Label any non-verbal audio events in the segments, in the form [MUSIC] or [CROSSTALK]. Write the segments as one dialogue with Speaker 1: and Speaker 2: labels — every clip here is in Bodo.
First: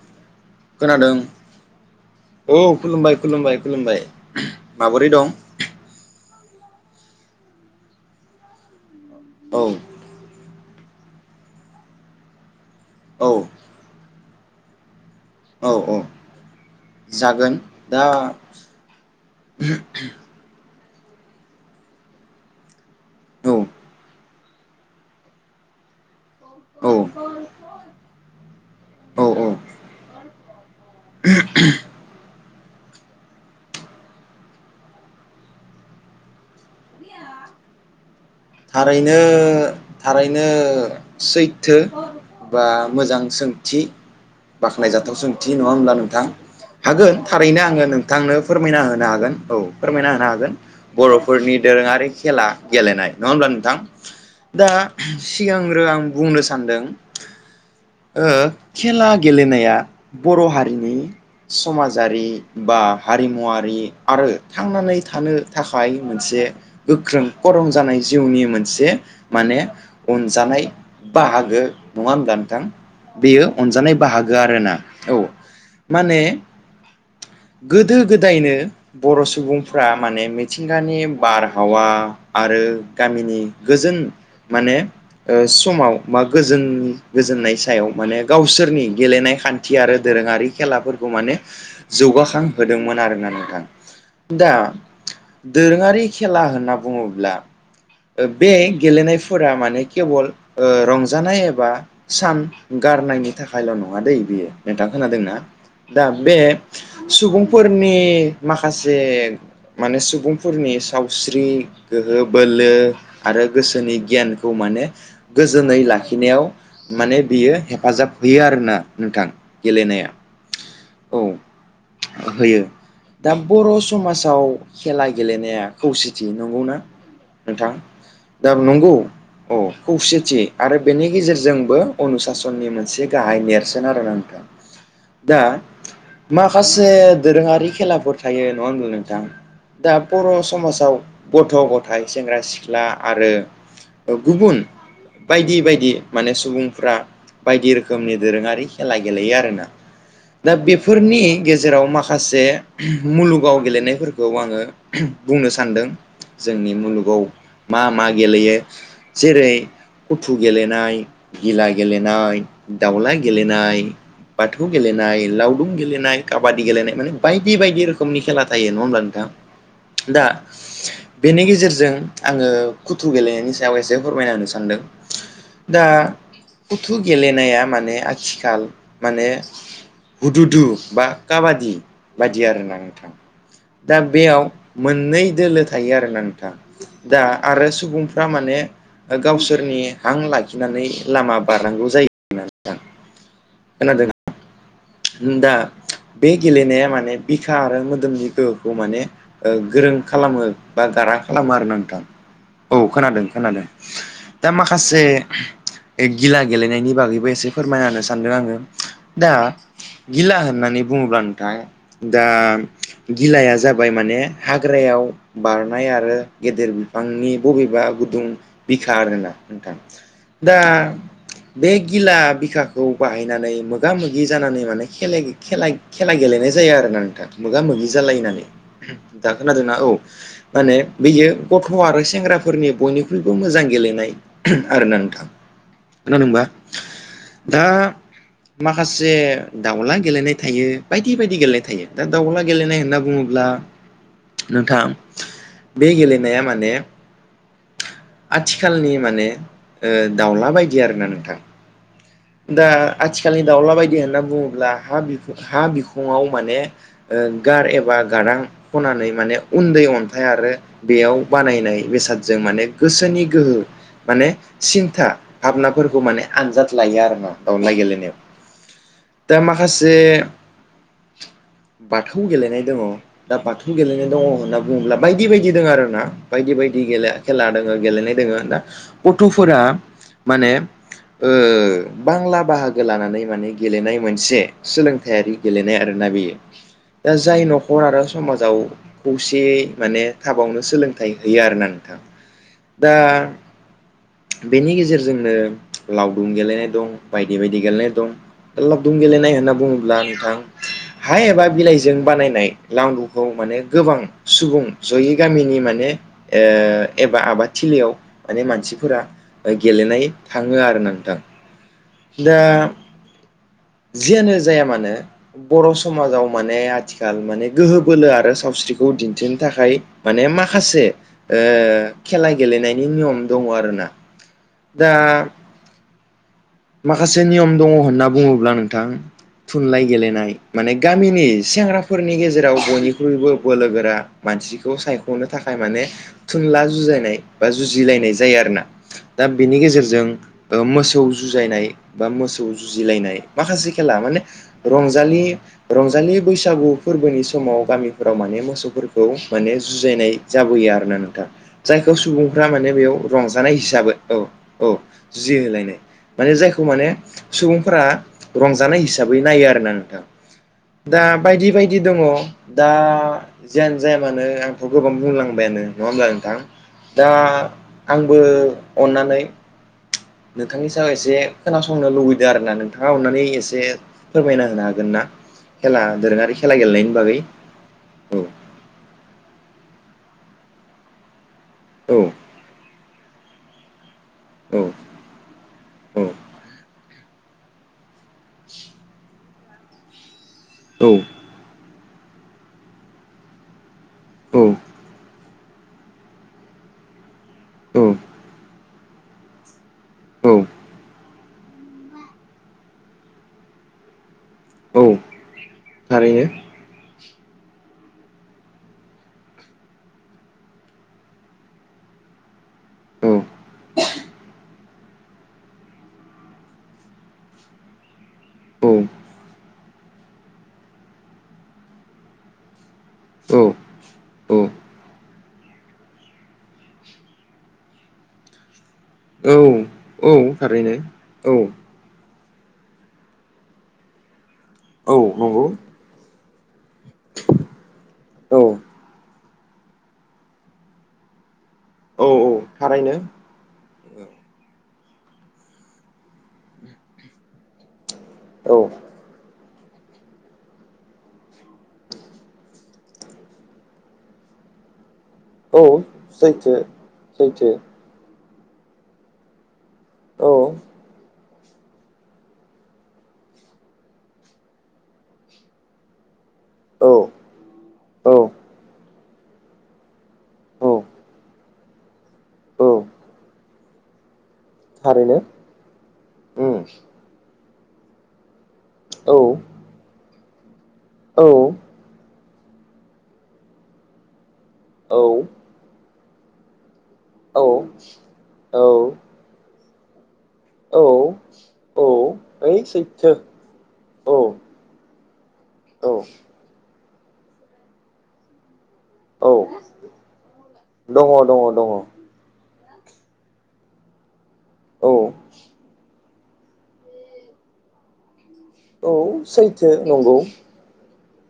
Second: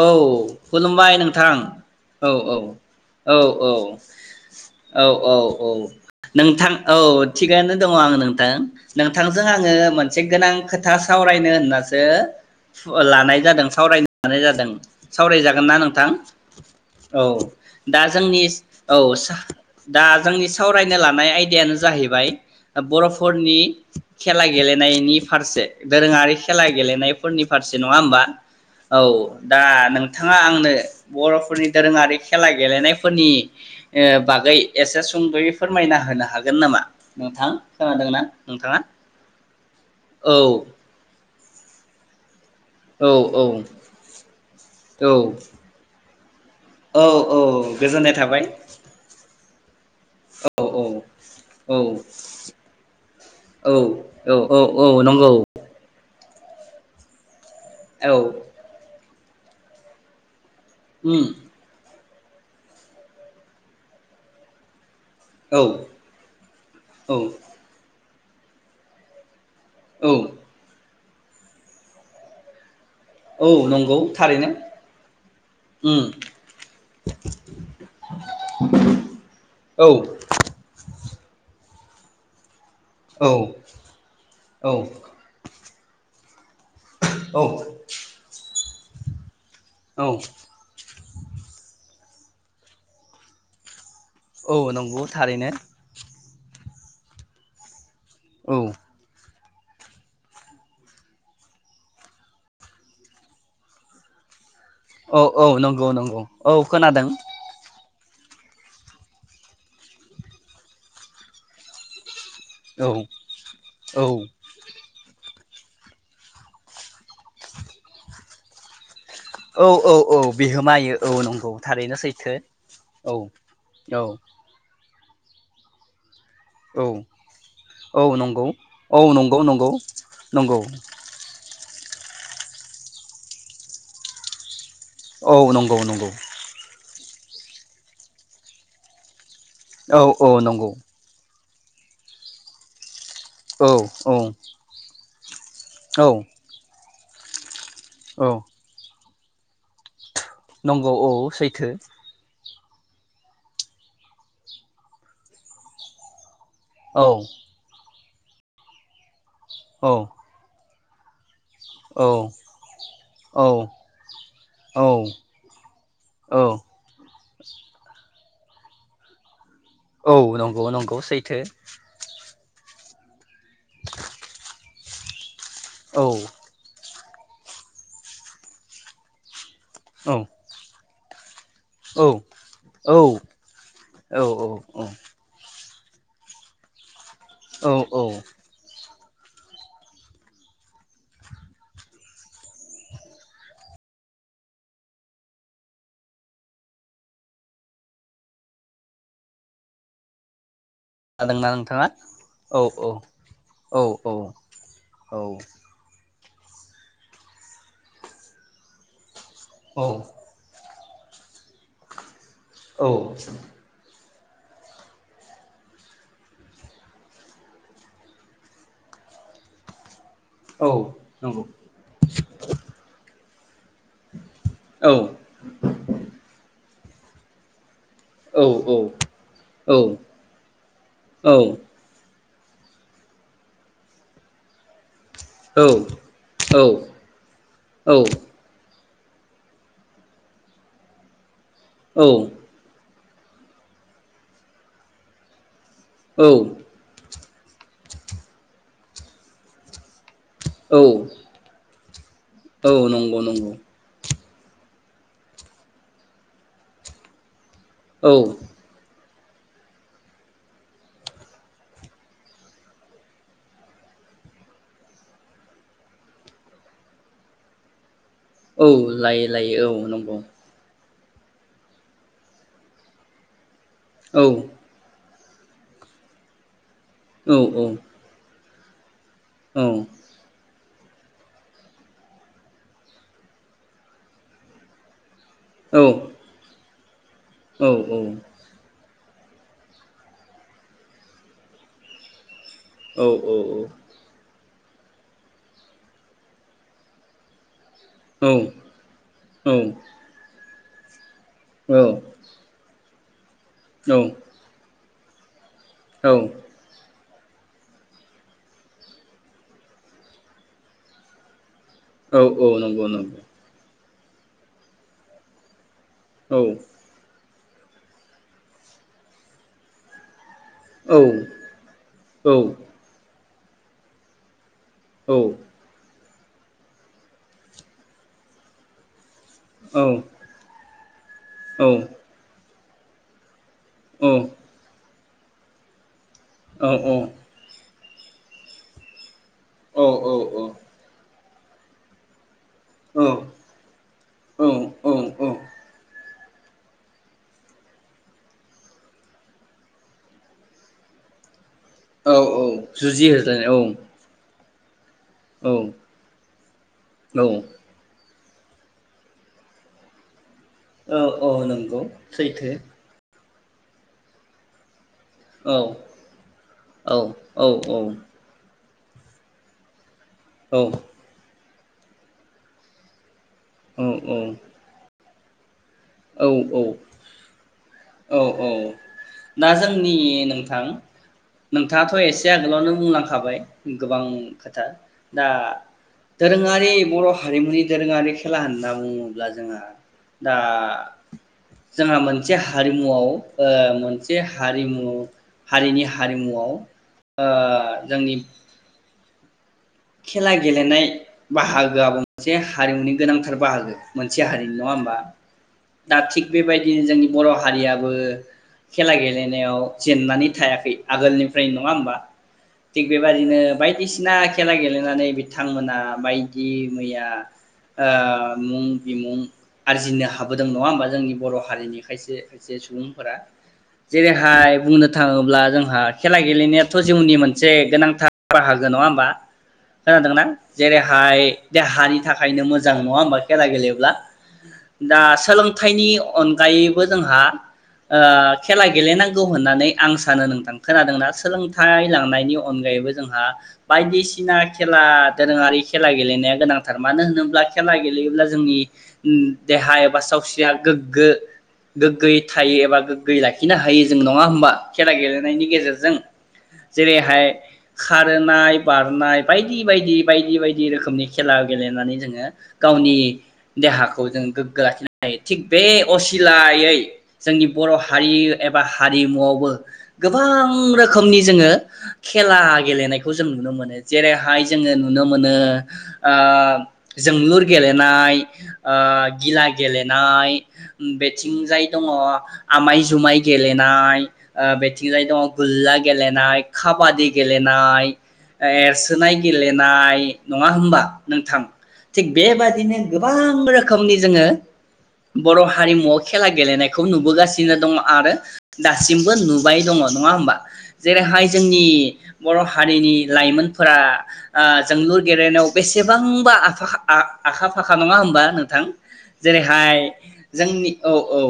Speaker 1: औ खुलुमबाय
Speaker 2: खोनादों
Speaker 1: नोंथां औ औ
Speaker 2: खुलुमबाय
Speaker 1: औ
Speaker 2: खुलुमबाय
Speaker 1: औ
Speaker 2: खुलुमबाय
Speaker 1: औ
Speaker 2: माबोरै दं
Speaker 1: औ औ नोंथां औ थिगानो दङ आं नोंथां। नोंथांजों
Speaker 2: औ
Speaker 1: आङो मोनसे गोनां खोथा खोथा सावरायनो होननासो
Speaker 2: औ
Speaker 1: लानाय जादों सावराय लानाय जादों सावरायजागोन
Speaker 2: औ
Speaker 1: ना
Speaker 2: औ
Speaker 1: नोंथां औ दा जोंनि औ सा दा जोंनि सावराय नो लानाय आयदायानो जाहैबाय
Speaker 2: औ
Speaker 1: बर'फोरनि खेला गेलेनायनि फारसे दोरोङारि खेला
Speaker 2: औ
Speaker 1: गेलेनायफोरनि फारसे नङा होमबा औ दा नोंथाङा आंनो बर'फोरनि दोरोङारि खेला गेलेनायफोरनि ओ बागै एसे सुंद'यै फोरमायना होनो हागोन नामा नोंथां खोनादोंना? नोंथाङा
Speaker 2: थारैनो
Speaker 1: औ
Speaker 2: थारैनो सै थो बा
Speaker 1: औ
Speaker 2: मोजां
Speaker 1: औ
Speaker 2: सोंथि
Speaker 1: औ
Speaker 2: बाख्नायजाथाव सोंथि नङा होमब्ला नोंथां
Speaker 1: औ
Speaker 2: हागोन
Speaker 1: औ
Speaker 2: थारैनो आङो
Speaker 1: गोजोननाय
Speaker 2: नोंथांनो
Speaker 1: थाबाय
Speaker 2: फोरमायना होनो हागोन औ फोरमायना होनो हागोन
Speaker 1: औ औ
Speaker 2: बर'फोरनि
Speaker 1: औ
Speaker 2: दोरोङारि खेला गेलेनाय नङा होमब्ला
Speaker 1: औ
Speaker 2: नोंथां
Speaker 1: औ
Speaker 2: दा
Speaker 1: औ नंगौ
Speaker 2: सिगांग्रो आं बुंनो सानदों
Speaker 1: औ
Speaker 2: ओ खेला गेलेनाया बर' हा
Speaker 1: उम
Speaker 2: जारि बा हारिमुवारि आरो थांनानै थानो
Speaker 1: औ
Speaker 2: थाखाय मोनसे गोख्रों
Speaker 1: औ
Speaker 2: करम जानाय जिउनि मोनसे माने
Speaker 1: औ
Speaker 2: अनजानाय बाहागो नङा होमबा नोंथां? बेयो
Speaker 1: औ
Speaker 2: अनजानाय
Speaker 1: नंगौ
Speaker 2: बाहागो
Speaker 1: थारैनो
Speaker 2: आरोना औ
Speaker 1: उम
Speaker 2: माने गोदो गोदायनो बर'
Speaker 1: औ
Speaker 2: सुबुंफ्रा माने मिथिंगानि बार हावा आरो
Speaker 1: औ
Speaker 2: गामिनि गोजोन
Speaker 1: औ
Speaker 2: माने ओ समाव बा गोजोन गोजोननाय
Speaker 1: औ
Speaker 2: सायाव माने गावसोरनि गेलेनाय खान थि आरो
Speaker 1: औ
Speaker 2: दोरोङारि खेलाफोरखौ माने जौगाखांहोदोंमोन आरोना नोंथां दा
Speaker 1: औ नंगौ थारैनो
Speaker 2: दोरोंङारि खेला होनना बुङोब्ला बे
Speaker 1: औ
Speaker 2: गेलेनाय फोरा माने केेबल ओ रंजानाय एबा सान गारनायनि थाखायल नङादै बेयो । नोंथां
Speaker 1: औ
Speaker 2: खोनादोंना
Speaker 1: औ नंगौ
Speaker 2: दा
Speaker 1: नंगौ
Speaker 2: बे
Speaker 1: औ खोनादों
Speaker 2: सुबुंफोरनि मासे माखासे सुबुंफोरनि सावस्रि गोहो बो
Speaker 1: औ
Speaker 2: लो आरो गोसोनि
Speaker 1: औ
Speaker 2: गियानखौ माने गोजोनै लाखिनायाव माने बियो हेफाजाब होयो आरोना नोंथां
Speaker 1: औ औ
Speaker 2: गेलेनाया
Speaker 1: औ बिहोमा होयो औ नंगौ थारैनो सैथो
Speaker 2: होयो
Speaker 1: औ
Speaker 2: दा बर'
Speaker 1: औ।
Speaker 2: समाजाव खेला गेलेनाया खौसे जि नंगौ ना
Speaker 1: औ
Speaker 2: थां नंगौ
Speaker 1: औ
Speaker 2: औ
Speaker 1: नंगौ
Speaker 2: खौसेथि
Speaker 1: नंगौ
Speaker 2: आरो बेनि गेजेरजों जोंबो अनुसासननि मोनसे गाहाय नेरसोन आरो नोंथां ।
Speaker 1: औ
Speaker 2: दा
Speaker 1: नंगौ नंगौ
Speaker 2: माखासे दोरोङारि खेलाफोर थायो नङा होनबा नोंथां? दा
Speaker 1: औ औ
Speaker 2: बर'
Speaker 1: नंगौ
Speaker 2: समाजाव गथ' गथाय सेंग्रा सिख्ला
Speaker 1: औ
Speaker 2: आरो गुबुन बायदि बायदि
Speaker 1: औ
Speaker 2: माने सुबुंफ्रा बायदि रोखोमनि
Speaker 1: औ
Speaker 2: दोरोङारि खेला गेलेयो आरो आरोना? दा
Speaker 1: नंगौ औ
Speaker 2: बेफोरनि
Speaker 1: सैथो
Speaker 2: गेजेराव माखासे मुलुगाव गेलेनायफोरखौ आङो बुंनो सान्दों जोंनि औ मा मा गेलेयो जेरै
Speaker 1: औ
Speaker 2: उथु गेलेनाय [INAUDIBLE] गिला
Speaker 1: औ
Speaker 2: गेलेनाय दावला
Speaker 1: औ
Speaker 2: गेलेनाय बाथौ
Speaker 1: औ
Speaker 2: गेलेनाय लावदुम गेलेनाय
Speaker 1: औ
Speaker 2: काबादि गेलेनाय माने बायदि बायदि रोखोमनि खेला थायो नङा होमब्ला नोंथां
Speaker 1: औ
Speaker 2: दा
Speaker 1: नंगौ नंगौ सैथो
Speaker 2: बेनि गेजेरजों आङो खुथ्रु गेलेनायनि सायाव इसे फोरमायना होनो सानदों। दा
Speaker 1: औ
Speaker 2: थु गेलेनाया माने आथिखाल माने
Speaker 1: औ
Speaker 2: हुदुदु बा काबादि
Speaker 1: औ
Speaker 2: बायदि आरोना
Speaker 1: औ
Speaker 2: नोंथां दा
Speaker 1: औ
Speaker 2: बेयाव मोननै दोलो थायो आरोना नोंथां [INAUDIBLE] दा आरो
Speaker 1: औ औ
Speaker 2: सुबुंफ्रा माने गावसोरनि हां लाखिनानै लामा बारनांगौ जायो होननानै आं खोनादों दा बे गेलेनाया माने बिखा आरो मोदोमनि गोहोखौ माने गोरों खालामो बा गोरा
Speaker 1: जादोंना
Speaker 2: खालामो आरो
Speaker 1: नोंथाङा
Speaker 2: नोंथां औ खोनादों खोनादों
Speaker 1: औ औ
Speaker 2: दा माखासे
Speaker 1: औ नंगौ औ
Speaker 2: ओ गिला गेलेनायनि बागैबो एसे फोरमायना होनो सानदों आङो दा गिला होननानानै बुङोब्ला नोंथां दा गिलाया जाबाय माने हाग्रायाव बारनाय आरो गेदेर बिफांनि बबेबा गुदुं बिखा आरोना नोंथां। दा बे गिला बिखाखौ बाहायनो जानाय मो गामि जानानै माने खेलें खेला खेला गेलेनाय जायो आरोना नो मोगा मोगि जालायनानै दा खोनादोंना औ माने बेयो गथ आरो सेंग्रा फोरनि बयनिख्रुइबो मोजां गेलेनाय आरोना नोंथां। खोनादों ना दा मा जे दाउला गेलेनाय थायो बायदि बायदि गेले थायो दा दावउला गेलेनाय होनना बुं बुङोब्ला नोंथाङा बे गेलेनाया माने आथिखालनि माने दाउला बायदि
Speaker 1: औ
Speaker 2: आरोना नोंथां दा
Speaker 1: औ नंगौ
Speaker 2: आथिखालनि
Speaker 1: नंगौ
Speaker 2: दाउला बायदि होनना बु बुङोब्ला हा बिखङाव माने गार एबा
Speaker 1: औ
Speaker 2: गारां खनानै माने उन्दै अन्थाइ आरो बेयाव बानायनाय बेसादजों माने गोसोनि गोहो माने सिन्था भाबनाफोरखौ माने आनजाद लायो आरो दावनला गेलेनायाव
Speaker 1: औ लायो
Speaker 2: दा
Speaker 1: लायो औ
Speaker 2: माखासे
Speaker 1: नंगौ
Speaker 2: बाथौ गेलेनाय दङ दा बाथौ गेलेनाय दङ
Speaker 1: औ
Speaker 2: होनना बुङोब्ला बायदि बायदि दङ आरो ना बायदि बायदि। गेले
Speaker 1: औ
Speaker 2: खेला
Speaker 1: औ
Speaker 2: दोङो गेलेनाय दङ दा गथफोरा माने ओ बांला बाहागो लानानै माने गेलेनाय मोनसे सोलों फिथायारि गेलेनाय आरोना बेयो दा जाय न'खर आरो समाजाव खौसेयै माने थाबावनो सोलोंथाइ होयो आरो ना नोंथां। दा
Speaker 1: औ औ औ।
Speaker 2: बेनि गेजेरजोंनो लावदुम गेलेनाय दं बायदि बायदि गेलेनाय दं
Speaker 1: औ
Speaker 2: लाव दुम गेलेनाय होनना बुङोब्ला नोंथां हाय एबा
Speaker 1: औ
Speaker 2: बिलाइजों बानायनाय लांगु औ माने गोबां सुबुं जयै गामिनि माने ए एबा आबादथिलियाव माने मानसिफोरा ओ गेलेनाय थाङो आरो नोंथां ।
Speaker 1: औ औ नंगौ नंगौ।
Speaker 2: जियानो जाया मानो बर'सु समाजाव
Speaker 1: औ
Speaker 2: माने आथिखाल माने गोहो बोलो आरो सावस्रिखौ दिन्थिनो थाखाय माने माख खासे
Speaker 1: औ
Speaker 2: ओ
Speaker 1: औ
Speaker 2: खेला गेलेनायनि नियम दङ आरोना। दा
Speaker 1: औ
Speaker 2: माखासे नियम दङ होनना बुङोब्ला नोंथां थुनलाइ गेलेनाय माने गामिनि
Speaker 1: औ औ
Speaker 2: सेंग्राफोरनि गेजेराव बयनिख्रुइबो बोलो गोरा मानसिखौ सायख गनो थाखाय माने थुनला जुजायनाय बा जु बुजिलायनाय जायो आरो ना दा बेनि गेजेरजों मोसौ जुजायनाय बा मोस
Speaker 1: औ
Speaker 2: जुजिलायनाय माखासे खेला माने
Speaker 1: औ
Speaker 2: रंजालि
Speaker 1: औ औ
Speaker 2: रंजालि बैसागु फोरबोनि समाव गामिफोराव माने मोसौफोरखौ माने जुजायनाय जाबोयो आरोना नोंथां। जायखौ सुबुंफ्रा माने बेयाव
Speaker 1: जुजि होज्लायनाय
Speaker 2: रंजानाय
Speaker 1: औ
Speaker 2: हिसाबै औ औ जुजि
Speaker 1: औ
Speaker 2: होलायनाय। जायखौ माने
Speaker 1: औ
Speaker 2: सुबुंफोरा रंजानाय हिसाबै नायो आरोना नोंथां?
Speaker 1: औ
Speaker 2: दा
Speaker 1: औ
Speaker 2: बायदि बायदि
Speaker 1: नंगौ
Speaker 2: दङ
Speaker 1: सैथो
Speaker 2: दा जियानो जाया मानो आंखौ गोबां
Speaker 1: औ
Speaker 2: बुंलांबायानो नङा होमब्ला नोंथां
Speaker 1: औ
Speaker 2: दा
Speaker 1: औ
Speaker 2: आंबो अन्नानै
Speaker 1: औ
Speaker 2: इसे खोनासंनो लुबैदों आरो ना नोंथाङा अननानै- एसे
Speaker 1: औ
Speaker 2: फोरमायना होनो हागोन ना? खेला दोरोङारि खेला गेलेनायनि बागै औ
Speaker 1: ना जोंनि नोंथां नोंथाङाथ
Speaker 2: औ
Speaker 1: एसे आगोलावनो बुंलां खाबाय गोबां
Speaker 2: औ
Speaker 1: खोथा दा
Speaker 2: औ
Speaker 1: दोरोंङारि बर' हारिमुनि दोरोङारि खेला होनना बुङोब्ला जोङा दा
Speaker 2: औ
Speaker 1: जोंहा मोनसे हारिमुवआव ओ मोन से
Speaker 2: औ
Speaker 1: हारिमु हारिनि हारिमुआव ओ जोंनि
Speaker 2: औ
Speaker 1: खेला गेलेनाय बाहागोआब मोनसे हारिमुनि गोनांथार बाहागो मोन से हारिनि नङा
Speaker 2: औ
Speaker 1: होमबा दा थिग
Speaker 2: थारैनो
Speaker 1: बेबायदिनो जोंनि बर' हारियाबो खेला गेलेनायाव जेननानै थायाखै आगोलनिफ्राय नङा होमबा थिग
Speaker 2: औ
Speaker 1: बेबायदिनो बायदिसिना खेला गेलेनानै बिथांमोना बायदि मैया ओ बानमुं
Speaker 2: औ
Speaker 1: बिमुं आरजिनो हाबोदों नङा होमबा जोंनि बर हारिनि खायसे खायसे सुबुं- फोरा
Speaker 2: औ औ
Speaker 1: जेरैहाय बुंनो थाङोब्ला जोंहा खेला गेलेनायाथ जिउनि मोनसे गोनांथार बाहागो नङा होम
Speaker 2: औ औ
Speaker 1: खोनादोंना
Speaker 2: थारैनो
Speaker 1: जेरैहाय
Speaker 2: औ
Speaker 1: बे हारि थाखायनो मोजां नङा होमबा खेला गेलेब्ला
Speaker 2: औ
Speaker 1: दा
Speaker 2: नंगौ
Speaker 1: सोलोंथाइनि अनगायैबो जोंहा
Speaker 2: औ
Speaker 1: खेला गेलेनांगौ होननानै आं सानो नोंथां खोनादोंना सोलोंथाइ
Speaker 2: औ
Speaker 1: लांनायनि अनगायैबो
Speaker 2: थारैनो
Speaker 1: जोंहा बायदिसिना। बायदिसिना खेला दोरोङारि खेला गेलेनाया गोनांथार मानो होनोब्ला खेला गेलेयोब्ला जोंनि
Speaker 2: औ
Speaker 1: ओ देहा एबा सावस्रिया गोग्गो गोग्गोयै थायो एबा गोग्गोयै लाखिनो हायो जों नङा होमबा खेला गेलेनायनि
Speaker 2: औ
Speaker 1: गेजेरजों
Speaker 2: सैथो
Speaker 1: जेरैहाय
Speaker 2: सैथो
Speaker 1: खारो नाय बार। नाय बायदि बायदि बायदि
Speaker 2: औ
Speaker 1: बायदि रोखोमनि खेला गेलेनानै जोङो गावनि देहाखौ जों गोग्गो लाखिनो हायो थिग बे असिलायै
Speaker 2: औ
Speaker 1: जोंनि बर' हारि
Speaker 2: औ
Speaker 1: एबा हारिमुआवबो गोबां
Speaker 2: औ
Speaker 1: रोखोमनि जोङो खेला
Speaker 2: औ
Speaker 1: गेलेनायखौ जों नुनो मोनो। जेरै हाय जोङो नुनो
Speaker 2: थारैनो
Speaker 1: मोनो
Speaker 2: उम
Speaker 1: जोंलुर गेलेनाय
Speaker 2: औ
Speaker 1: गिला गेलेनाय
Speaker 2: औ
Speaker 1: बेथिंजाय दङ आमाय जुमाय गेलेनाय बेथिंजाय
Speaker 2: औ
Speaker 1: दङ गुरला गेलेनाय काबादि
Speaker 2: औ
Speaker 1: गेलेनाय।
Speaker 2: औ
Speaker 1: एरसोनाय गेलेनाय नङा होमबा नोंथां
Speaker 2: औ
Speaker 1: थिग
Speaker 2: ओइ
Speaker 1: बेबादिनो
Speaker 2: सैथो
Speaker 1: गोबां रोखोम खोमसि
Speaker 2: औ
Speaker 1: जोङो बर'
Speaker 2: औ
Speaker 1: हारिमुआव खेला गेलेनायखौ नुबोगासिनो दङ' आरो दासिमबो
Speaker 2: औ
Speaker 1: नुबाय दङ' नङा होमबा?
Speaker 2: दङ
Speaker 1: जेरैहाय
Speaker 2: दङ
Speaker 1: जोंनि।
Speaker 2: दङ
Speaker 1: बर' हारिनि लाइमोनफोरा
Speaker 2: औ
Speaker 1: जोंलुर गेलेनायाव बेसेबांबा आखा फाखा नङा होनबा नोंथां।
Speaker 2: औ सैथो
Speaker 1: जेरैहाय
Speaker 2: नंगौ
Speaker 1: जोंनि औ औ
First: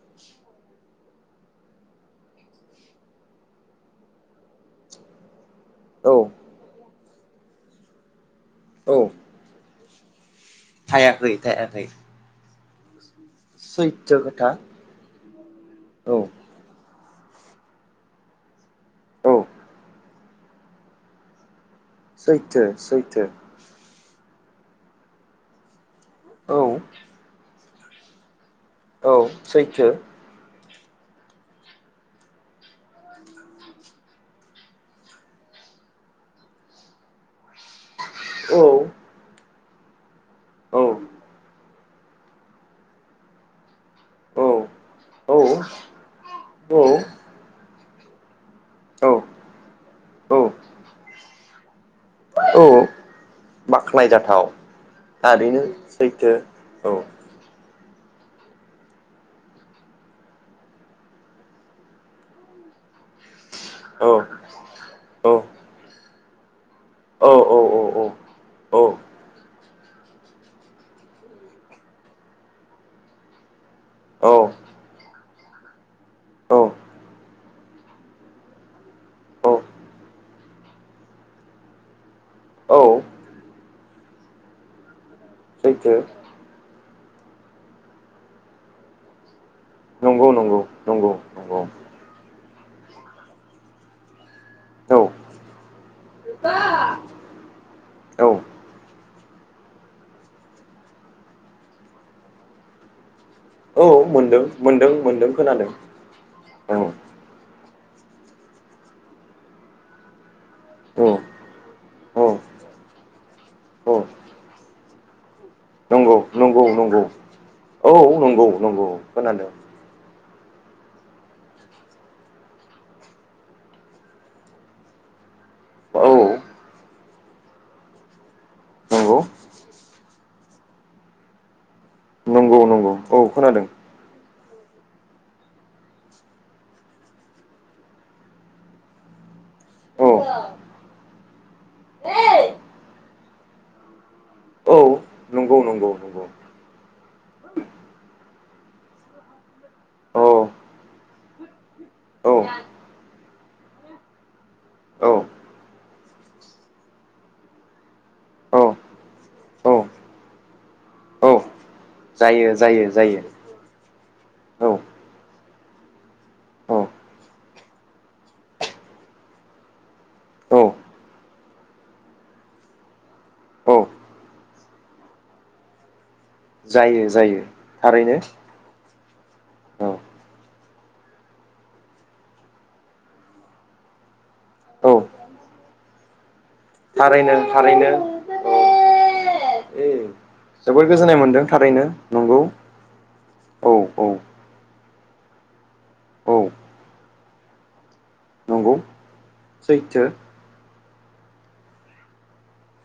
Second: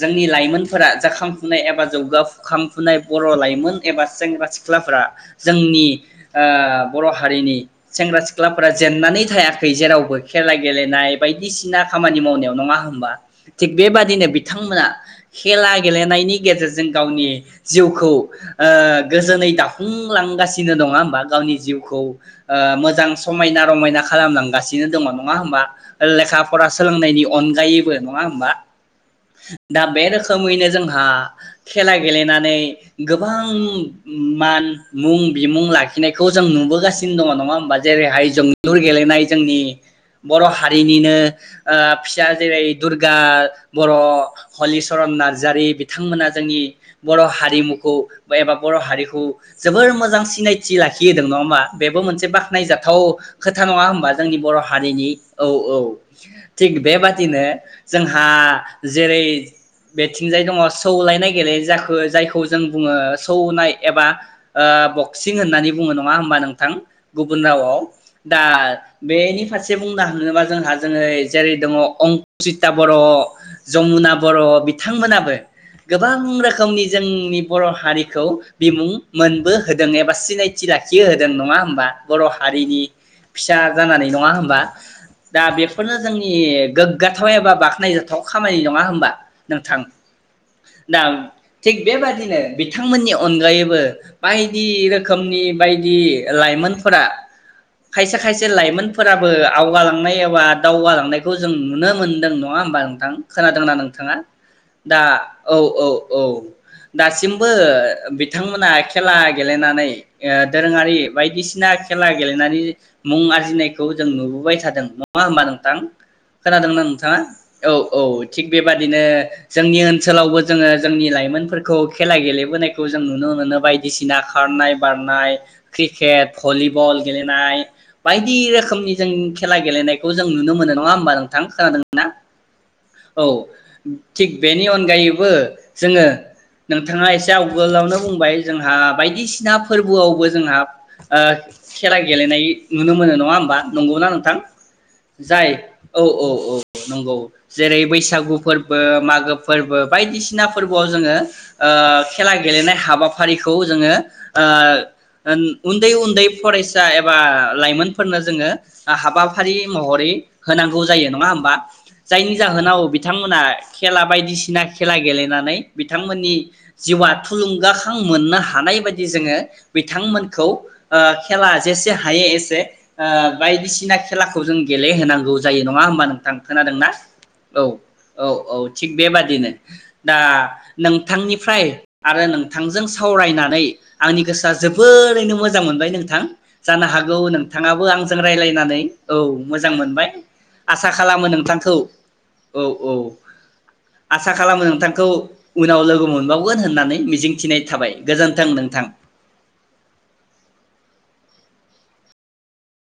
Speaker 1: जोंनि लाइमोनफोरा जाखांफुनाय एबा जौगाफुखांफुनाय बर' लाइमोन एबा सेंग्रा सिख्लाफोरा जोंनि। ओ
Speaker 2: औ
Speaker 1: बर' हारिनि सेंग्रा सिख्लाफोरा
Speaker 2: औ
Speaker 1: जेननानै थायाखै जेरावबो। खेला गेलेनाय
Speaker 2: थायाखै
Speaker 1: बायदिसिना
Speaker 2: थायाखै
Speaker 1: खामानि मावनायाव नङा हो होमबा थिग
Speaker 2: सैथो
Speaker 1: बेबादिनो
Speaker 2: खोथा
Speaker 1: बिथांमोना खेला
Speaker 2: औ
Speaker 1: गेलेनायनि गेजेरजों। गावनि जिउखौ
Speaker 2: औ
Speaker 1: गोजोनै दाफुंलांगासिनो दङ। नङा होमबा गावनि जिउ। खौ
Speaker 2: सैथो
Speaker 1: मोजां
Speaker 2: सैथो
Speaker 1: समायना रमायना खालामनांगौ गासिनो दङ नङा होमबा? लेखाफोरा
Speaker 2: औ
Speaker 1: सोलोंनायनि अन जायोबो नङा होमबा।
Speaker 2: औ
Speaker 1: दा
Speaker 2: सैथो
Speaker 1: बे रोखोमैनो जों आ खेला गेलेनानै गोबां मान मुं बिमुं ला लाखिनायखौ जों नुबोगासिनो दङ नङा होमबा जेरैहाय
Speaker 2: औ
Speaker 1: जोलुर गेलेनाय जोंनि बर'
Speaker 2: औ
Speaker 1: हारिनिनो फिसा जेरै दुर्गा बर'
Speaker 2: औ
Speaker 1: हलिचरन नार्जारि बिथांमोना जोंनि
Speaker 2: औ
Speaker 1: बर' हारिमुखौ एबा बर' हारिखौ
Speaker 2: औ
Speaker 1: जोबोर मोजां
Speaker 2: औ
Speaker 1: सिनाय थि लाखि होदों नङा होमबा बेबो मोनसे
Speaker 2: औ
Speaker 1: बाख्नायजाथाव खोथा नङा होनबा जोंनि
Speaker 2: बाख्नायजाथाव
Speaker 1: बर' हारिनि औ
Speaker 2: थारैनो
Speaker 1: औ
Speaker 2: सैथो
Speaker 1: थिग
Speaker 2: औ
Speaker 1: बेबादिनो जोंहा जेरै बेथिंजाय दङ सौलायनाय गेले जाखो जायखौ जों बुङो स सौनाय एबा
Speaker 2: औ
Speaker 1: ओ बक
Speaker 2: औ
Speaker 1: सिं होननानै बुङो नङा होमबा नोंथां
Speaker 2: औ
Speaker 1: गुबुन
Speaker 2: औ
Speaker 1: रावआव दा
Speaker 2: औ
Speaker 1: बेनि फारसे बुंनो थाङोबा जोंहा जोङो जेरै दङ अंकुसिता बर' जमुना बर' बिथांमोनाबो गोबां रोखोमनि जोंनि बर' हारिखौ बिमुं मोनबो हो दों एबा सिनायथि लाखि होदों नङा होमबा, बर'
Speaker 2: औ
Speaker 1: हारिनि फिसा जानानै नङा होमबा? दा
Speaker 2: सैथो
Speaker 1: बेफोरनो जोंनि गो गोथाव एबा बाख्नायजाथाव खामानि नङा होनबा नोंथां
Speaker 2: नंगौ नंगौ
Speaker 1: दा
Speaker 2: नंगौ नंगौ
Speaker 1: थिग बेबादिनो बिथांमोननि अनगायैबो बाय दि
Speaker 2: औ
Speaker 1: रोखोमनि बायदि लाइमोनफोरा खायसे
Speaker 2: औ
Speaker 1: खायसे लाइमोनफोराबो आवगालांनाय एबा दावगालांनायखौ जों नुनो मोन्दों नङा ओमबा नोंथां खोनादों ना
Speaker 2: औ
Speaker 1: नों थाङा
Speaker 2: मोनदों मोनदों
Speaker 1: दा
Speaker 2: मोनदों
Speaker 1: औ
Speaker 2: खोनादों
Speaker 1: औ औ।
Speaker 2: औ
Speaker 1: दासिमबो बिथांमोना खेला गेलेनानै ओ दोरोङारि
Speaker 2: औ
Speaker 1: बायदिसिना खेला
Speaker 2: औ
Speaker 1: गेलेनानै मुं आरजिनायखौ
Speaker 2: औ
Speaker 1: जों नुबोबाय थादों नङा होमबा नोंथां
Speaker 2: नंगौ नंगौ
Speaker 1: खोनादोंना
Speaker 2: नंगौ
Speaker 1: नोंथाङा औ औ थिग
Speaker 2: नंगौ नंगौ
Speaker 1: बेबादिनो
Speaker 2: खोनादों
Speaker 1: जोंनि ओनसोलावबो जोङो जोंनि लाइमोनफोरखौ खेला गेलेबोनायखौ जों नुनो मोनो बायदिसिना। खारनाय बारनाय
Speaker 2: औ
Speaker 1: क्रिकेट भलिबल गेलेनाय बायदि रोखोमनि जों
Speaker 2: नंगौ
Speaker 1: खेला गेलेनायखौ जों नुनो मोनो नङा ओमबा नोंथां खोनादों ना
Speaker 2: नंगौ नंगौ
Speaker 1: औ
Speaker 2: खोनादों
Speaker 1: थिग बेनि अनगायैबो जोङो नोंथाङा एसे आवगोलावनो बुंबाय जोंहा बायदिसिना
Speaker 2: औ
Speaker 1: फोरबोआवबो जोंहा ओ खेला गेलेनाय नुनो मोनो नङा होमबा नंगौना नोंथां
Speaker 2: औ
Speaker 1: जाय
Speaker 2: नंगौ नंगौ
Speaker 1: औ
Speaker 2: नंगौ
Speaker 1: औ औ नंगौ जेरै बैसागु फोर्बो मागो फोर्बो बायदिसिना
Speaker 2: औ
Speaker 1: फोर्बोआव जोङो ओ खेला
Speaker 2: औ
Speaker 1: गेलेनाय हाबाफारिखौ जोङो ओ
Speaker 2: औ
Speaker 1: ओन उन्दै उन्दै फरायसा एबा लाइमोनफोरनो जोङो
Speaker 2: औ
Speaker 1: आ हाबाफारि
Speaker 2: औ
Speaker 1: महरै होनांगौ जायो नङा
Speaker 2: औ
Speaker 1: होमबा जायनि
Speaker 2: जायो
Speaker 1: जाहोनाव
Speaker 2: जायो जायो
Speaker 1: बिथांमोना खेला बाय दिसिना
Speaker 2: औ
Speaker 1: खेला गेलेनानै बिथांमोननि
Speaker 2: औ
Speaker 1: जिउआ थुलुंगाखां मोननो हा हानाय बायदि जोङो बिथांमोनखौ
Speaker 2: औ
Speaker 1: ओ खेला जेसे हायो एसे ओ
Speaker 2: औ
Speaker 1: बायदिसिना खेलाखौ जों गेलेहोनांगौ जायो नङा होमबा नोंथां। खोनादोंना?
Speaker 2: जायो जायो
Speaker 1: औ
Speaker 2: थारैनो
Speaker 1: औ औ थिग बेबादिनो
Speaker 2: औ
Speaker 1: दा नोंथांनिफ्राय आरो नोंथांजों सावरायना नै आंनि गोसोआ
Speaker 2: औ
Speaker 1: जोबोरैनो मोजां मोनबाय नोंथां जानो हागौ
Speaker 2: थारैनो
Speaker 1: नोंथाङाबो
Speaker 2: थारैनो
Speaker 1: आंजों
Speaker 2: औ
Speaker 1: रायलायनानै औ। मोजां
Speaker 2: ए
Speaker 1: मोनबाय।
Speaker 2: जोबोर
Speaker 1: आसा
Speaker 2: गोजोननाय
Speaker 1: खालामो
Speaker 2: मोनदों
Speaker 1: नोंथांखौ,
Speaker 2: थारैनो नंगौ
Speaker 1: औ औ,
Speaker 2: औ औ
Speaker 1: आसा खालामो नोंथां खौ उनाव लोगो
Speaker 2: औ
Speaker 1: मोनबावगोन होननानै मिजिंथिनाय थाबाय। गोजोन्थों
Speaker 2: नंगौ
Speaker 1: नोंथां।
Speaker 2: सैथो